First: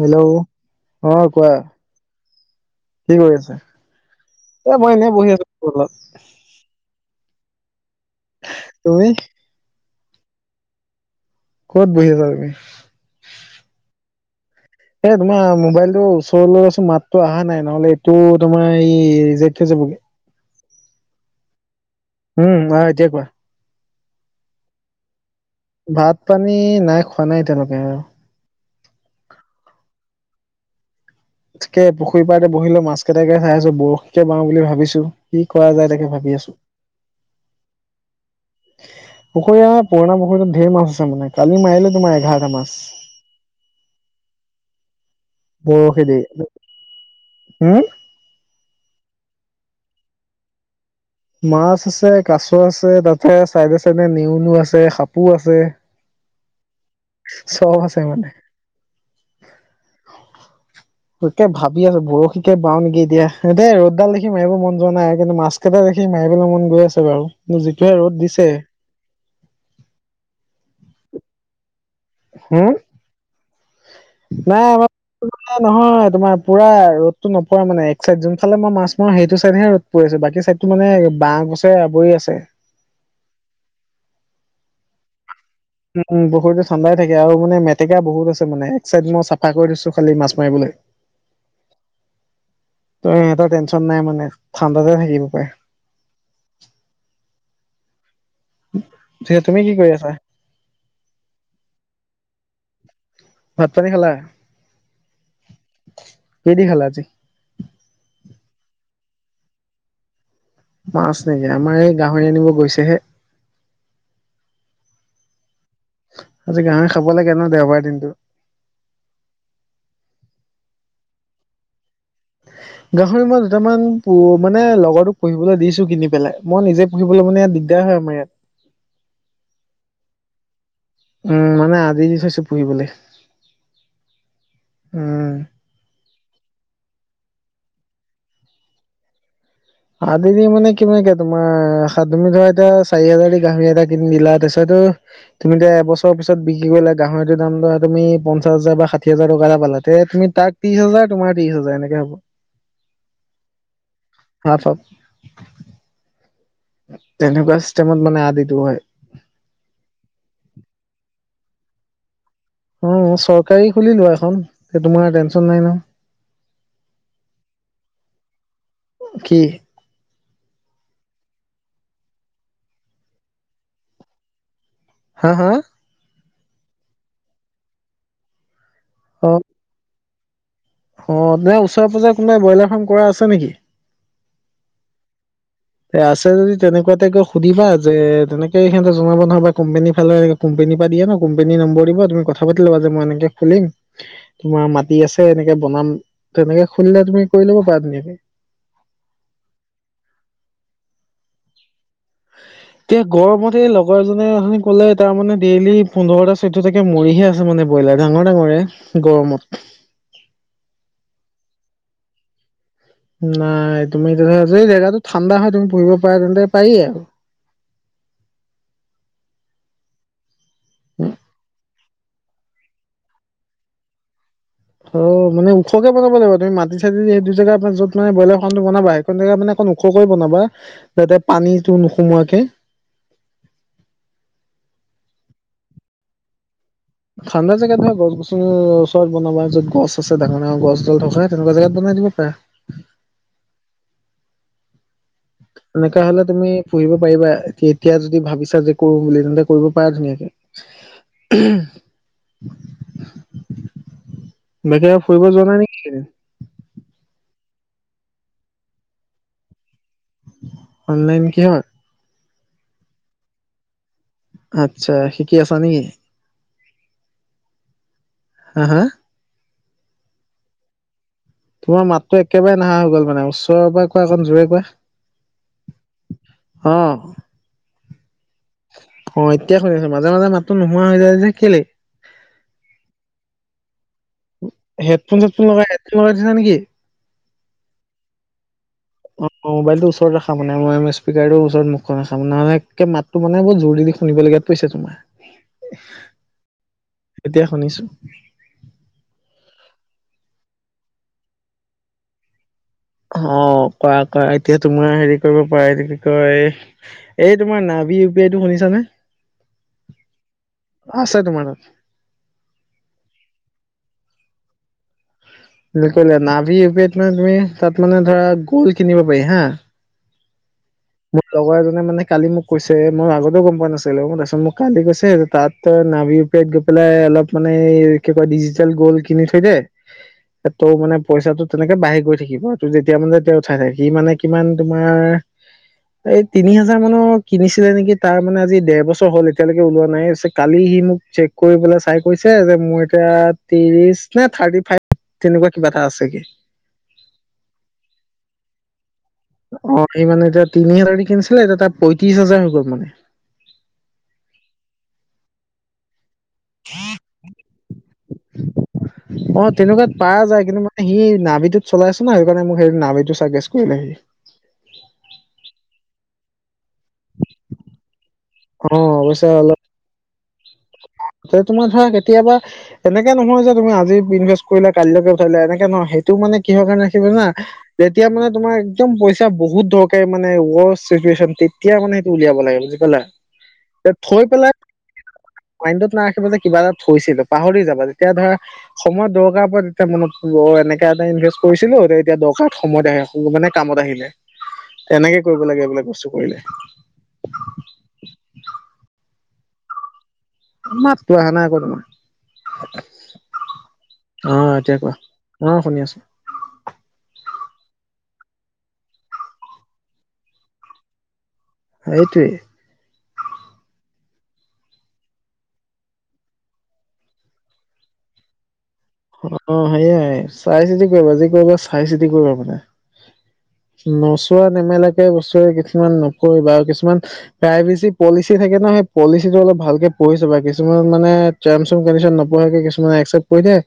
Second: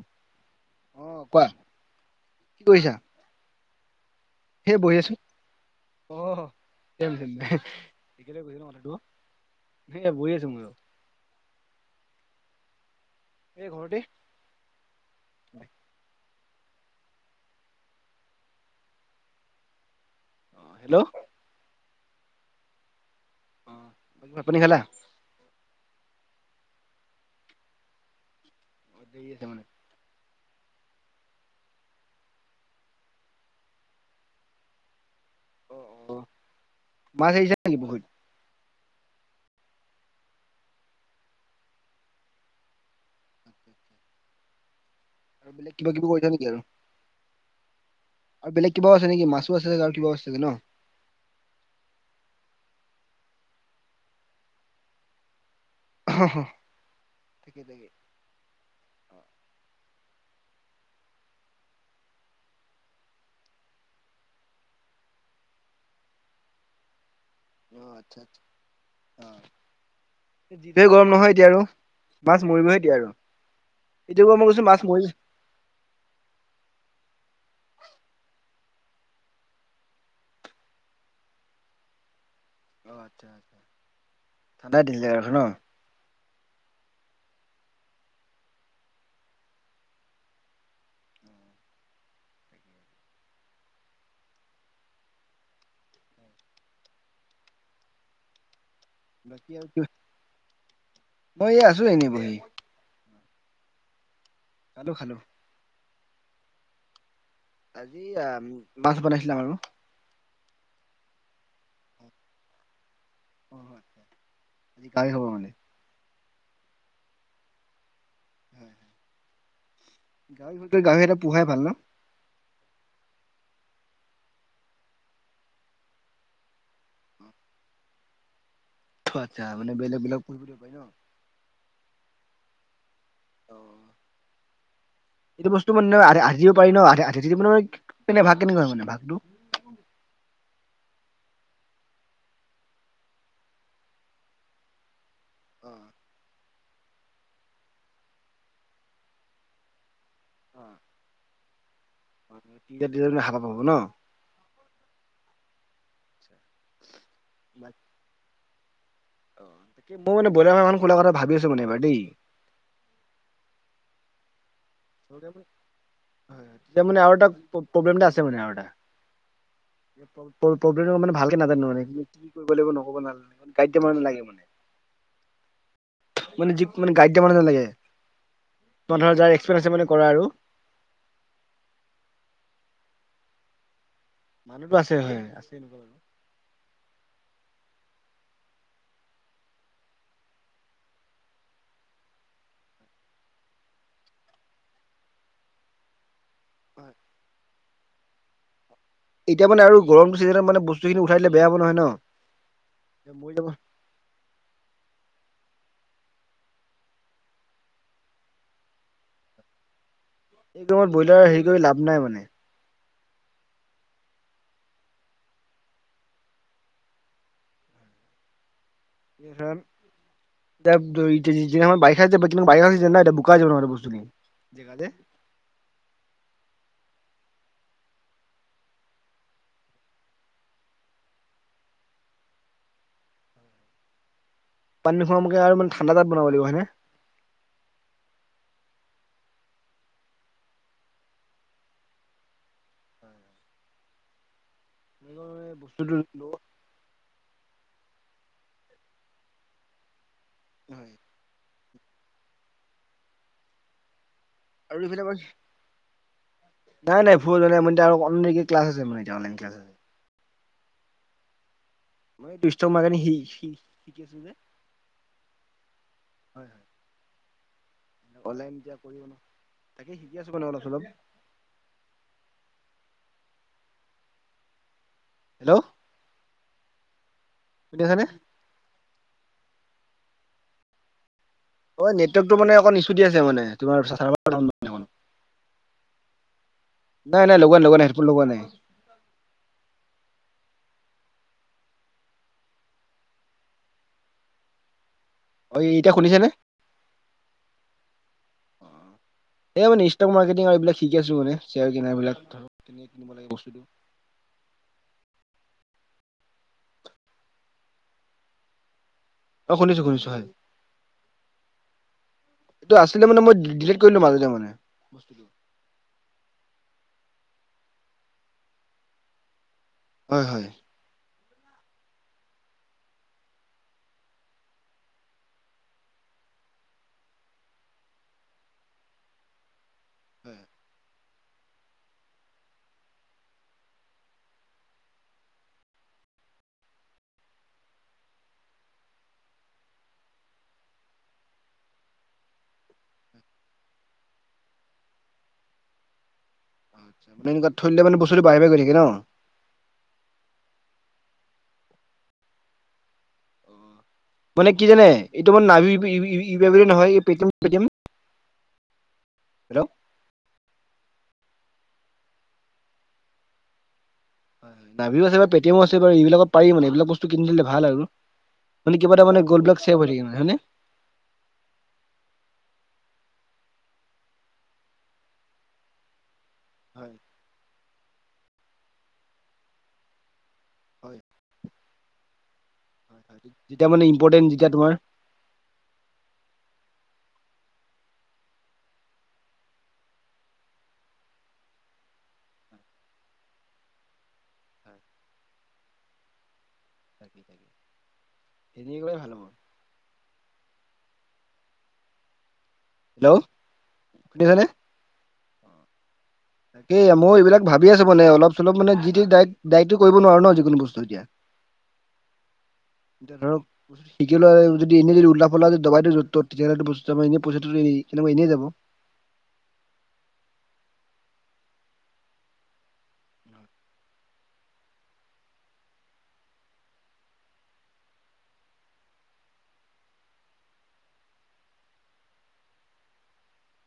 Hello অ কোৱা কি কৰি আছে এ মই এনেই বহি আছো ঘৰত এক গৈছিল মথাটো তুমি এ বহি আছো মইয়ো ক'ত বহি আছা তুমি এই ঘৰতে এই তোমাৰ মোবাইলটোৰ ওচৰলৈ আ চোন মাততো অহা নাই নহলে এইটো তোমাৰ এই ৰেজেক্ট হৈ যাবগে হেল্ল' উম অ এতিয়া কোৱা অ ভাত পানী খালা ভাত পানী নাই খোৱা নাই এতিয়ালকে আৰু দি আছে মানে তাকে পুখুৰী পাৰতে বহিলো মাছ কেইটাকে চাই আছো বৰশীকে বাও বুলি ভাবিছো কি কৰা অ যায় তাকে অ ভাবি আছো মাছ আহিছে নেকি পুখুৰীত পুখুৰী অ পুৰণা পুখুৰীত ঢেৰ মাছ আছে মানে কালি মাৰিলে তোমাৰ এঘাৰটা মাছ আৰু বেলেগ কিবা বৰশী কিবি দি কৰিছা নেকি আৰু হম আৰু বেলেগ কিবা আছে নেকি মাছো আছে আৰু কিবা আছে চাগে ন মাছ আছে কাছ আছে তাতে চাইডে চাইডে নেউলো আছে সাপো আছে হ হু চব আছে মানে অ তাকে ভাবি আছো বৰশীকে বাও নেকি এতিয়া দে ৰ'দডাল দেখি মাৰিব মন যোৱা নাই সেইকাৰণে মাছ কেইটা দেখি মাৰিবলৈ মন গৈ আছে বাৰু যিটোহে ৰ'দ আচ্ছা দিছে আ যিটোে গৰম নহয় এতিয়া আৰু মাছ, হম মৰিবহে দিয়য়া আৰু এতিয়া ক মই নাই কৈছো মাছ, আমাৰ মৰিছো নহয় তোমাৰ পুৰা ৰদতটো নপৰা মানে এক চাইড যোন ফালে মই মাছ, মাৰো সেইটো চাইদহে ৰ'দ, পৰি আছো বাকী চ ছাইডতটো মানে বাঁহ, গছে আৱৰি আছে। অঁ আচ্ছা আচ্ছা ঠাণ্ডা দিলিল ৰাখ ন উম বহুতো ঠাণ্ডাই থাকে আৰু মান মেতেকা, বহুত আছে মানে এক চাইড মই চাফা কৰি দিছো খালি মাছ, মাৰিবলৈ। ত এটা টেনচন নাই মানে ঠাণ্ডাতে থাকিব পাৰে। পিছে তুমি আৰু কি ক কৰি আছা মই আছো এনেই বহি ভাত, পানী, খালা? খালো খালো। কিহেদি খালা আজি। আজি আ মাছ, বনাইছিলে আমাৰ ঘৰত। মাছ নেকি আমাৰ এই গাহৰি আনিব গৈছেহে। অ আজি কাই হব মাল। আজি গাঁহৰি, খাব লাগে ন দেওবাৰ দিনটো। হয়, গাহৰি এটা পোহাই ভাল ন। গাহৰি, মই দুটামান প মানে লগৰটোক পঢ়িবলৈ দিছো কিনি পেলাই মই নিজে। পুহিবলৈ মানে ইয়াত দিগদাৰ হয় আমাৰ ইয়াত। আত‌ছা মানে বেলেগ বলেগাক ভ পায় ন উম মানে আযি দি থৈছো পুহিবলে অ উম। এইটো বস্তু মানে হা দিব পাৰি ন আ দিব ন ভাগ কেনেকুৱা হয় মানে ভাগটো। আদিদি মানে কিমান কে তোমাৰ তুমি ধৰা এতিয়া চাৰি হাজাৰ গাহৰি, এটা কিনি দিলা তাৰিছতো। তুমি অ এতিয়া বছৰ পিছত বিক্ৰী কৰিলে গাহৰিৰ, দাম ধৰা তুমি পঞ্চাছ হাজাৰ বা ষাঠি হাজাৰ টকা এটাালা তেয়া তুমি তাক অ ত্ৰশ হাজাৰ তোমাৰ্ৰিশ হাজাৰ এনেকে হব। দুইটা ভালাপ হব ন। তাৰ চব। তেনেকুৱা চিষ্টেমত মানে আদিতো হয়। অ তাক মই মানে ব্ৰইাৰ, এখন খোল কথা ভাবি আছো মানে এইবাৰ দেই। অ চৰকাৰী খুলিলো এখন তোমাৰ টেনচন নাই ন। এতিয়া মানে আৰু এটা প্ৰব্লেমটা আছে মানে আৰু এটা। কি? ব্লেম মানে ভালে নাজানো মানে কি কৰিব লাগিব নকব নালানে মোগে মানে। হা হা মানে য মানে গাইড দিয়া মানে নালাগে অ ধৰা এক্সপ্ৰেছ মানে কৰা আৰু অ তে ওচৰে পাজজৰে কোনোবাই বইলাৰ ফাৰ্ম কৰা আছে নেকি? মানুহতো আছে হয় আছে এনেকুৱা। বাৰু। এ আছে যদি তেনেকুৱাতে তাইক সুধিবা যে তেনেকে সিহঁতে জনাব নহয়বাম্পনী ফালে। কোম্পানী পৰা দিয় ন কোম্পনী নম্বৰ দিব তুমি ক পাতি'বা যে মই এনেকে খুলিম। তোমাৰ মাটি আছে। এনেকে বনাম তেনেকে খুলিলে তুমি কৰি লব পাৰা ধুনীয়াকে এতিয়া মানে গৰমটো ছিজনত মান বস্তুিনি উঠাইে বেয়া হ নহয় ন। এতিয়া মৰি যাব। গৰমতে লগ কুজনে ক'লে তাৰ মানে ডেইল পোন্ধৰটা চৈধ্যটা মৰিহে আছে মানে ব্ৰইলাৰ, ডাঙৰ -ডাঙৰে গৰমত এই কমত ব্ৰইলাৰ, হেৰি কৰি লাভ নাই মানে। নাই তুমি এতিয়া ধৰা যে জেগাটো ঠাণ্ডা হয়, তুমি পুহিব পাৰা তেন্তে পাৰিয়ে আও। [unintelligible] [unintelligible] বোকা হৈ যাব নহলে বস্তু অ, মানে ওখকে বনাব লাগিব। তুমি মাটি ছাতি সেই দু জেগা পা যত মানে বইলাৰ ফাৰ্মটো বনাবা? সেইখনে মানে অকন ওখ্কৈ বনাবা। যাতে পানীটো নোসোমোৱাকে। পানী [unintelligible] আ [unintelligible] ঠাণ্ডা জেগাত বনাব লাগিব। হয়নে? ঠাণ্ডা জেগাত ধৰ, গছ গছনি ওচৰত বনাবা। য'ত গছ আছে ডাঙৰ ডাঙ গছডাল থকা। তেনেকুৱা জেগাত বনাই দিব পাৰে। বস্তুটো এনেকা হলে তুমি পঢ়িব পাৰিবা। এতিয়া যদি ভাবিছা যে কৰো বুলি তেন্তে কৰিব পাৰা ধুনীয়াকে। হয়। বেকে ফুৰিব যোৱা নাই নেকি? এইকেইদিন নাই নাই ভুল হোৱা নাই। মই এতিয়া আৰু কম নেকি, ক্লাছ আছে মানে এতিয়া অনলাইন ক্লাছ আছে। অনলাইন কিহৰ? [unintelligible] সি সি আতছা, শিকি আছা নেকি? হয় হয়। অনলাইন হা হা [unintelligible] তাকে শিকি আছো মানে অলপ চলপ। তোমাৰ মাতটো একেবাৰে নাহা হৈ গ'ল মানে ওচৰৰ পৰা কোৱা, অকণ জোৰে কোৱা। হেল্ল'। অ। শুনি আছেনে? অ, এতিয়া শুনি ছো। মাজে মাজে মাততো নোহোৱা হৈ যায় যে কেলে? অ নেটৱৰ্কটো মানে অকণ ইছু দি আছে মানে। তোমাৰ চা হেডফোন চেডফোন লগাই হেডফোন লগাই থৈছা নেকি? নাই নাই লগোৱা লগোৱা নাই, হেডফোন লগোৱা নাই। অ মোবাইলটো ওচৰত ৰাখা মানে। মই এ স্পীকাৰ ওচৰত মুখখন ৰাখা মানে, নহলে একে মাত টো মানে ব জোৰ দি দি শুনিব লগীয়াত পৰিছে তোমাৰ। অ, এতিয়া শুনিছে নে? এতিয়া শুনিছো। এ মানে ষ্টক মাৰ্কেটিংৰ এই বিলাক শিকি আছো মানে, চেয়াৰ কিনাৰবিলাক ধ অ, কৰা কৰা এতিয়া তোমাৰ হেৰি কৰিব পাৰা, এইটো কি কয়? এই তোমাৰ নাভি ইউ পি আই টো শুনিছানে? অ, শুনিছো শুনিছো, হয়। আছে তোমাৰ তাত। টো আছিলে মানে মই ডিলিট কৰি দিলোঁ মাজতে মানে বস্তুটো। [unintelligible] নাভি ইউ পি আইত নো তুমি তুমি তাত মানে ধৰা গোল কিনিব পাৰি হা। হয় হয়। মোৰ লগৰ এজনে মানে কালি মোক কৈছে। মই আগতেও গম পোৱা নাছিলো। তাছত মোক কালি কৈছে আৰু তাত। তই নাভি ইউপিআইত গৈ পেলাই অলপ মানে কি কয় ডিজিটেল গ'ল্ কিনি থৈ দে। হয় এ তও মানে পইচাটো তেনেকে বাঢ়ি গৈ থাকিব। ত' যেতিয়া মানে তেওঁ থাকে। সি মানে কিমান তোমাৰ এই তিনি হাজাৰ মানৰ কিনিছিলে নেকি? তাৰ মানে আজি দেৰ বছৰ হ'ল এতিয়ালৈকে ওলোৱা নাই [unintelligible] কালি সি মোক চেক কৰিবলৈ চাই কৈছে যে, মোৰ এতিয়া ত্ৰিশ নে থাৰ্টি ফাই তেনেকুৱা কিবা এটা আছেগে। বেংকত থৈ দিলে মানে বস্তুটো বাঢ়ি বাঢ়ি গৈ থাকে ন? অ সি মানে এতিয়া তিনি হাজাৰ দি কিনিছিলে এতিয়া তাৰ পয়ত্ৰশ হাজাৰ হৈ গ'ল মানে মানে কি জানে এইটো মানে নাভি ইউবিবি ডাব্লিউ ডাব্লিউ নহই পেতিএম পেতিএম হেল্লৌ পা যায় কিন্তু মানে সি নাভভিটোত চলাইছছে ন সেইকাৰণে মোক সেই নভভিটো সুগেষ্ট কৰিলে সি নাবীও আছে পেটিএমো আছে বা এইবিলাক পাৰি মান এইবিলাক বস্তু কিনিলে ভাল আৰু অ মানে কিবাটা মানে গ'ল বিলাক ছেভ হৈ থাকে হয় নে ত তোমাৰ ধৰা কেতিয়াবা তেনেকে নহয় যে তুমি আজি ইনভেষ্ট কৰিলা কাইলৈকে ঘোৰাই দিলাএনেকে নহয় সেইটো মানে কিহৰ কাৰণে হয় ৰাখিব জানা যেতিয়া মানে তোমাৰ একদম পইচা বহুত দৰকাৰ তে মানে উৱচ হয় চিটোৱেচন তেতিয়া মানে সেইটো উলিয়াব লাগে বুজি পালা হয় হয় যেতিয়া মানে ইম্পৰ্টেণ্ট থৈ যেতিয়া পেলাই তোমাৰ মাইণ্টত নাৰাখিব যে কিবা এটা থৈছিলো পাহৰি যাবা তেতিয়া ধৰা সময়ত দৰকাৰ পৰে তেতিয়া মনত পৰিব অ এনেকে এটা ইনভেষ্ট কৰিছিলো ত এতিয়া দৰকাৰত সময়ত আহে মানে কামত আহিলে হয় তেনেকে কৰিব লাগে বোলে বস্তু কৰিলে এনেকৈয়েই ভাল হব মাতটো অহা নাই আকৌ তোমাৰ, হেল্ল' অ শুনিছানে এতিয়া কোৱা অ শুনি আছো তাকেই মই এইিলাক ভাবিএ আছো মানে অলপ চলপ মানে যি দি দায়েকতো কৰিব নোৱাৰো ন যিকোনো বস্তু এতিয়া হেইটোৱেই হেল্লৌপ সিটো ল'ৰাই যদি এনেই যদি উলতা পোলতা যদি দাবাই দিয়ে যত তত তেয়াহ'লে বস্তুটো পইচাটো এ এনেই যাব অ সেয়াই চাই চিতি কৰিবা যি কৰিবা চাই চিতি কৰিবা মানে নচোৱা নেমেলাকে বস্তুবোৰ কিছুমান নকৰিবা আৰু কিছুমান প্ৰাইভেচি পলিচি থাকে নহয় পলিচিটো অলপ ভালকে পঢ়িছাবা কিছুমানত মানে জাইমচম কনদিচন নপঢ়াকে কিছুমানে একচ্চেপ্ত কৰি দিয়ে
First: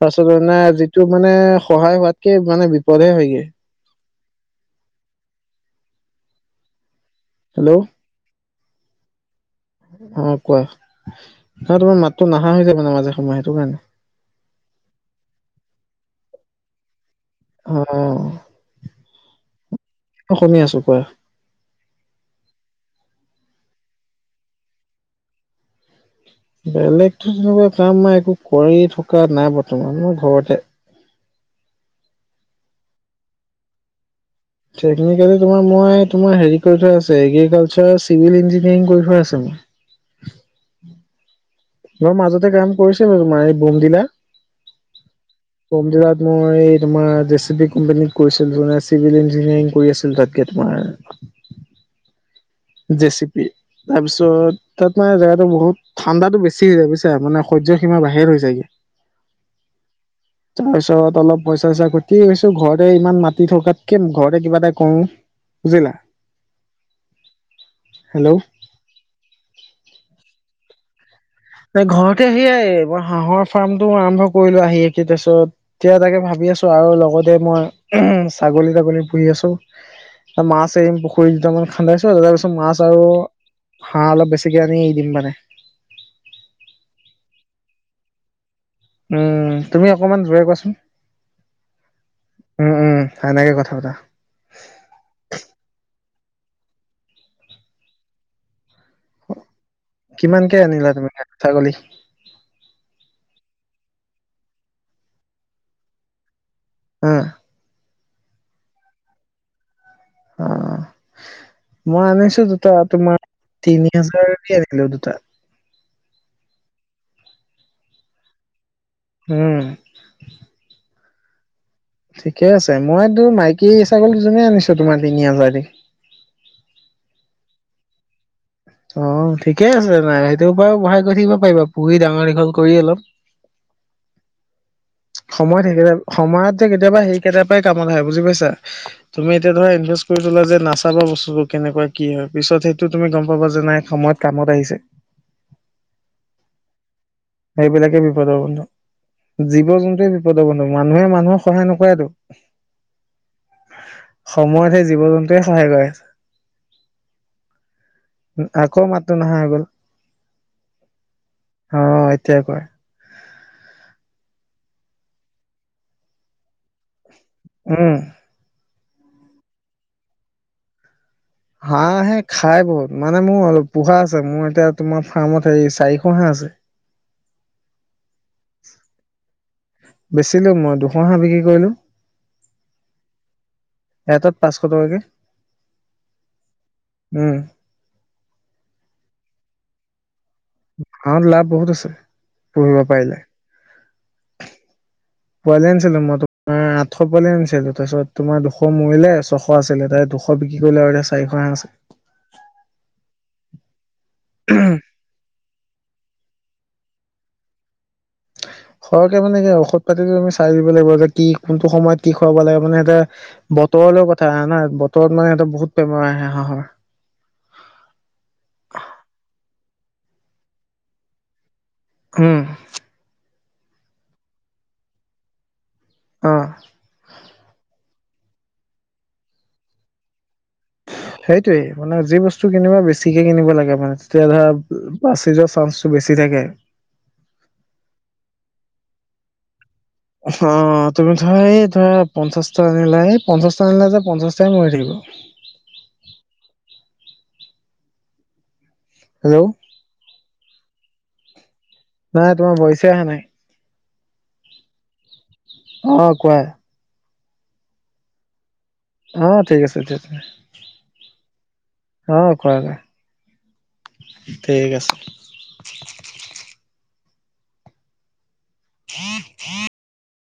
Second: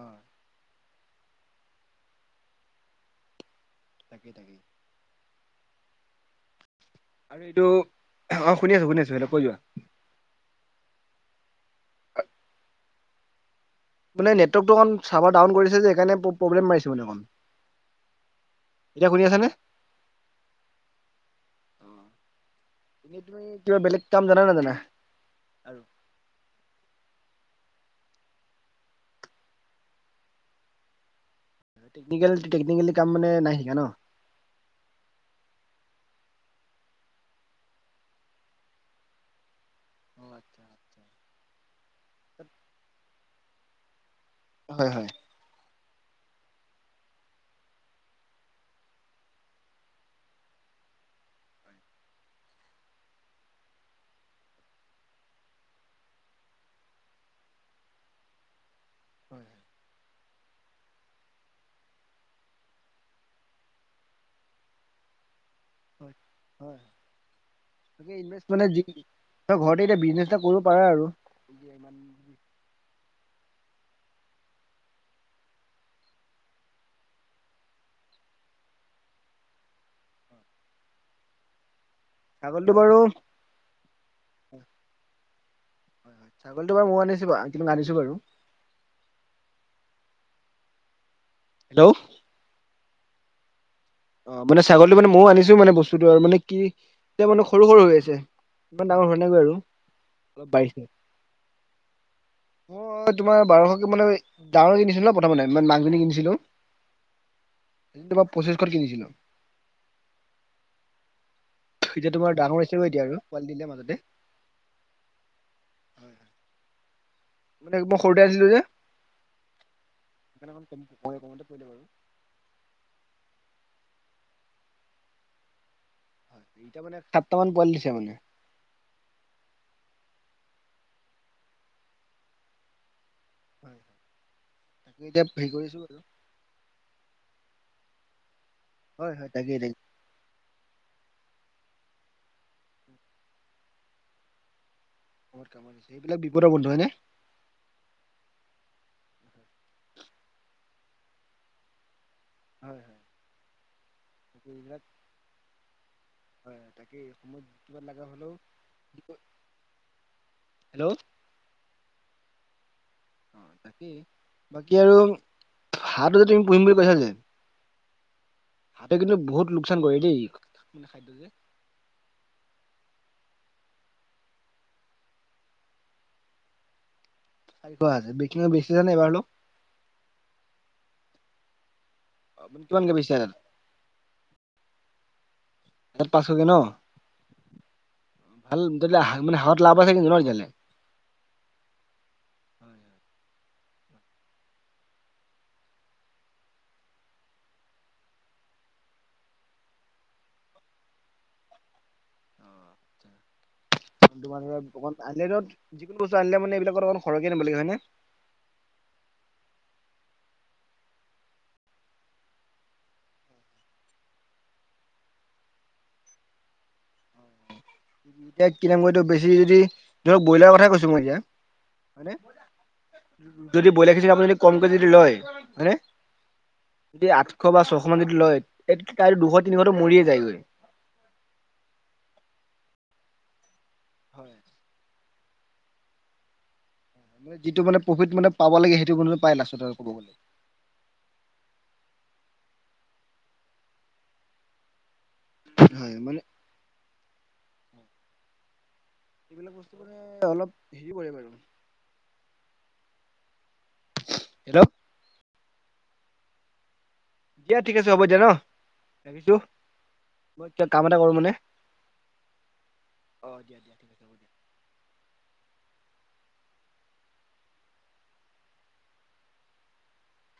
পাছত মানে যিটো মানে সহায় হোৱাতকে মানে বিপদহে হয়গে তাকেই তাকেই আৰু এইটো হেল্ল' অ শুনি আছো শুনি আছো সেইটো কৈ যোৱা উম কোৱা নহয় তোমাৰ মাতো নাহা হৈ যাই মাজে সময়ে সেইটো কাৰণে মানে নেতৱৰ্কটো অকণ চাবাৰ ডাউন কৰিছে যে সেইকাৰণে প্ৰবলেম মাৰিছে মানে অকণ এতিয়া শুনি আছ নে অ শুনি আছো কোৱা এ তুৱেই কিবা বেলেগ কাম জানে নে নাজানে বেলেগ তেনেকুৱা কাম মই একো কৰি থকা নাই বৰ্তমান মই ঘৰতে লিগেল টেকনিকেলি কাম মানে নাই শিকা ন টেকনিকেলি তোমাৰ মই তোমাৰ হেৰি কৰি থোৱা আছে এগ্ৰীকালচাৰ চিভিল ইঞ্জিনিয়াৰিং কৰি থোৱা আছে মোৰ অ আচ্ছা আচ্ছা মই মাজতে কাম কৰিছো বাৰো মাই বোম দিলা। হয়। হয়। [inaudible] বোম দিলাট মই তোমাৰ জেচি বি কোম্পাননীত কৰিছিলো চিভিল ইঞ্জিনিয়াৰিং কৰি আছিলো তাত কে তোমাৰ জেচিপি তাৰপিছত তাত মানে জেগা বহুত ঠাণ্ডাটো বেছি বুইছা মানে সয্য সীমা বাহিৰ হৈ যায়গে হয়। হয়। [inaudible] তাৰ পিছত অলপ পইচা চইচা ঘতি কৈছো ঘৰতে ইমান মাতি থকাতকে ঘৰতে কিবা এটা কউ জিলা। হয় হয়। হেল্ল' মানে ঘৰতে এতিয়া বিজনেচ এটা কৰিব পাৰে আৰু [unintelligible] এই ঘৰতে সেইয়াই মই হাঁহৰ ফাৰ্মটো আৰম্ভ কৰিলো আহি একে তাৰছত এতিয়া তাকে ভাবি আছো আৰু লগতে মই ছাগলী তাগলী পুহি আছো। তা মাছ এৰিম পুখ কুৰি দুটামান খান্দাইছো তাৰ পিছত ছাগলীটো মাছ বাৰু আৰু হাঁহ অলপ বেছিকে আনি দিম মানে ছাগলী বাৰ মই [unintelligible] [unintelligible] আনিছো বাৰু উম তুমি অকমান জোৰে কোৱাচোন হেল্ল', উম উম সনেকে কথা পাতা অ', মানে ছাগলীটো মানে মইও আনিছো মানে বস্তুটো আৰু মানে কি এয়া মানে সৰু সৰু হৈ আছে। ইমান ডাঙৰ হোৱানাগৈ আৰু অলপ কিমানকে বাঢ়িছে আনিলা তুমি চা ছাগলী মই তোমাৰ বাৰশকে মানে ডাঙৰ কিনিছিলো ন প্ৰথমতে মা মাগ জনি কিনিছিলো। আ তোমাক পচিছশত কিনিছিলো। অ', মই এতিয়া তোমাৰ আনিছো ডাঙৰ হৈছে দুটা গৈ এতিয়া আৰু তোমাৰ পোৱালি দিলে তিনি মাজতে হাজাৰকে আনিলো দুটাত মানে মই সৰুতে আনিলো যে উম', সেইকাৰণে অণ ক কতে পৰিলে বাৰু [unintelligible] ঠিকে আছে মইতো মাইকী ছাগলী দুজনী আনিছো তোমাৰ তিনি হাজাৰ দি এতিয়া মানে সাতটা মান পোৱালি দিছে মানে অ', ঠিকে আছে নাই, সেইটোৰ পৰাও বঢ়াই গৈ থাকিব পাৰিবা পুহি ডাঙৰ দীঘল কৰি অলপ হয়। সময়ত সেইবিলাক সময়ত যে কেতিয়াবা সেইকেইটাৰ পৰাই কামত আহে বুজি পাইছা হয় হয় তুমি এতিয়া তাকেই ধৰা তাকে ইনভেছ টুন তোলা যে নাচাবা বস্তুবোৰ কেনেকুৱা কি হয় পিছত সেইটো তুমি গম পাবা যে নাই সময়ত কামত আহিছে। বহুত কামত আহিছে এইবিলাক বিপদৰ বন্ধু হয় নে সেইবিলাকে বিপদৰ বন্ধু জীৱ জন্তুৱে বিপদৰ বন্ধু মানুহে মানুহক সহায় নকৰেতো হয় হয়। তাকে সময়ত এইবিলাক সেই জীৱ জন্তুয়ে সহায় কয় হয়, তাকে সময় কিমান লগা হলেও আকৌ কি মাতটো কয় নহা হৈ গ'ল হেল্ল', অ এতিয়া কোৱা অ বাকী আৰু হাঁহটো যে তুমি পুহিম বুলি কৈছা যে উম হাহটোৱে কিন্তু বহুত লোকচান কৰে দেই মানে খাদ্য যে হাঁহ হে খাই বহুত মানে মোৰ অল পোহা আছে মোৰ এতিয়া তোমাৰ ফাৰ্মত হে চাৰিশ হাঁহ আছে [inaudible] চাৰিশ আছে বিকিনে বিকিছানে এবাৰ হলো বেছিলো মই দুশ হাঁহ বিক্ৰী কৰিলোঁ অ কিমানকে বেছিছা এটা এটাত পাঁচশ টকাকে এটাত পাচশকে ন উম ভাল তেতিয়া মানে হাহত লাভ আছে কিন্তু ন তেতিয়াহ'লে হাঁহত লাভ বহুত আছে পুহিব পাৰিলে পোৱালি আনিছিলোঁ মই তোমাৰ আঠশ পোৱালি আনিছিলোঁ তাৰপিছত তোমাৰ দুশ মৰিলে ছশ শ আছিলে তাৰে দুশ বিক্ৰী কৰিলোঁ আৰু এতিয়া চাৰিশ হাঁহ আছে। তোমাৰ ধৰা অকণ আনৰেটত যিকোনো বস্তু আনিলে মানে এইবিলাকত অকণ সৰহকে আনিব লাগে হয় নে? সৰহকে মানে কি ঔষধ পাতিটো তুমি চাই দিব লাগিব যে কি কোনটো সময়ত কি খুৱাব লাগে মানে এতিয়া বতৰলৈও কথা ন' বতৰত মানে ইহঁতৰ বহু বেমাৰ আহে হাঁহৰ। ইয়াৰ কি নাম কয় এইটো বেছি যদি ধৰক ব্ৰইলাৰ কথাই কৈছা মই ইয়াত। হয়নে উম যদি ব্ৰইলাৰ কেজি আপুনি যদি কমকে যদি লয় হয়নে অ'। [unintelligible] আঠশ বা ছয়শ মান যদি লয় তে তাৰ দুশ তিনিশ মানতো মৰিয়ে যায়গৈ। সেইটোয়েই মানে যি বস্তু কিনিবা বেছিকে কিনিব লাগে মানে তেতিয়া হয় ধৰা বাচি যোৱাৰ চাঞ্চটো বেছি থাকে। যিটো মানে প্ৰফিট মানে পাব লাগে সেইটো মানে পাই লাষ্টতে ক'ব গলে। অ' তুমি ধৰা এই ধৰা পঞ্চাশটা আনিলে এই পঞ্চাশটা আনিলে যে পঞ্চাশটাই মৰি থাকিব। হয় মানে হেল্ল' এইবিলাক বস্তু মানে অলপ হেৰি কৰে বাৰু। নাই তোমাৰ ভইচে আহা নাই। [unintelligible] অ' কোৱা? দিয়া ঠিক আছে হ'ব দিয়া ন' ৰাখিছোঁ। অ', ঠিক আছে ঠিক আছে মই এতিয়া কাম এটা কৰোঁ মানে। অ' কৰাগে, অ দিয়া দিয়া ঠিক আছে হ'ব দিয়া। ঠিক আছে। [inaudible]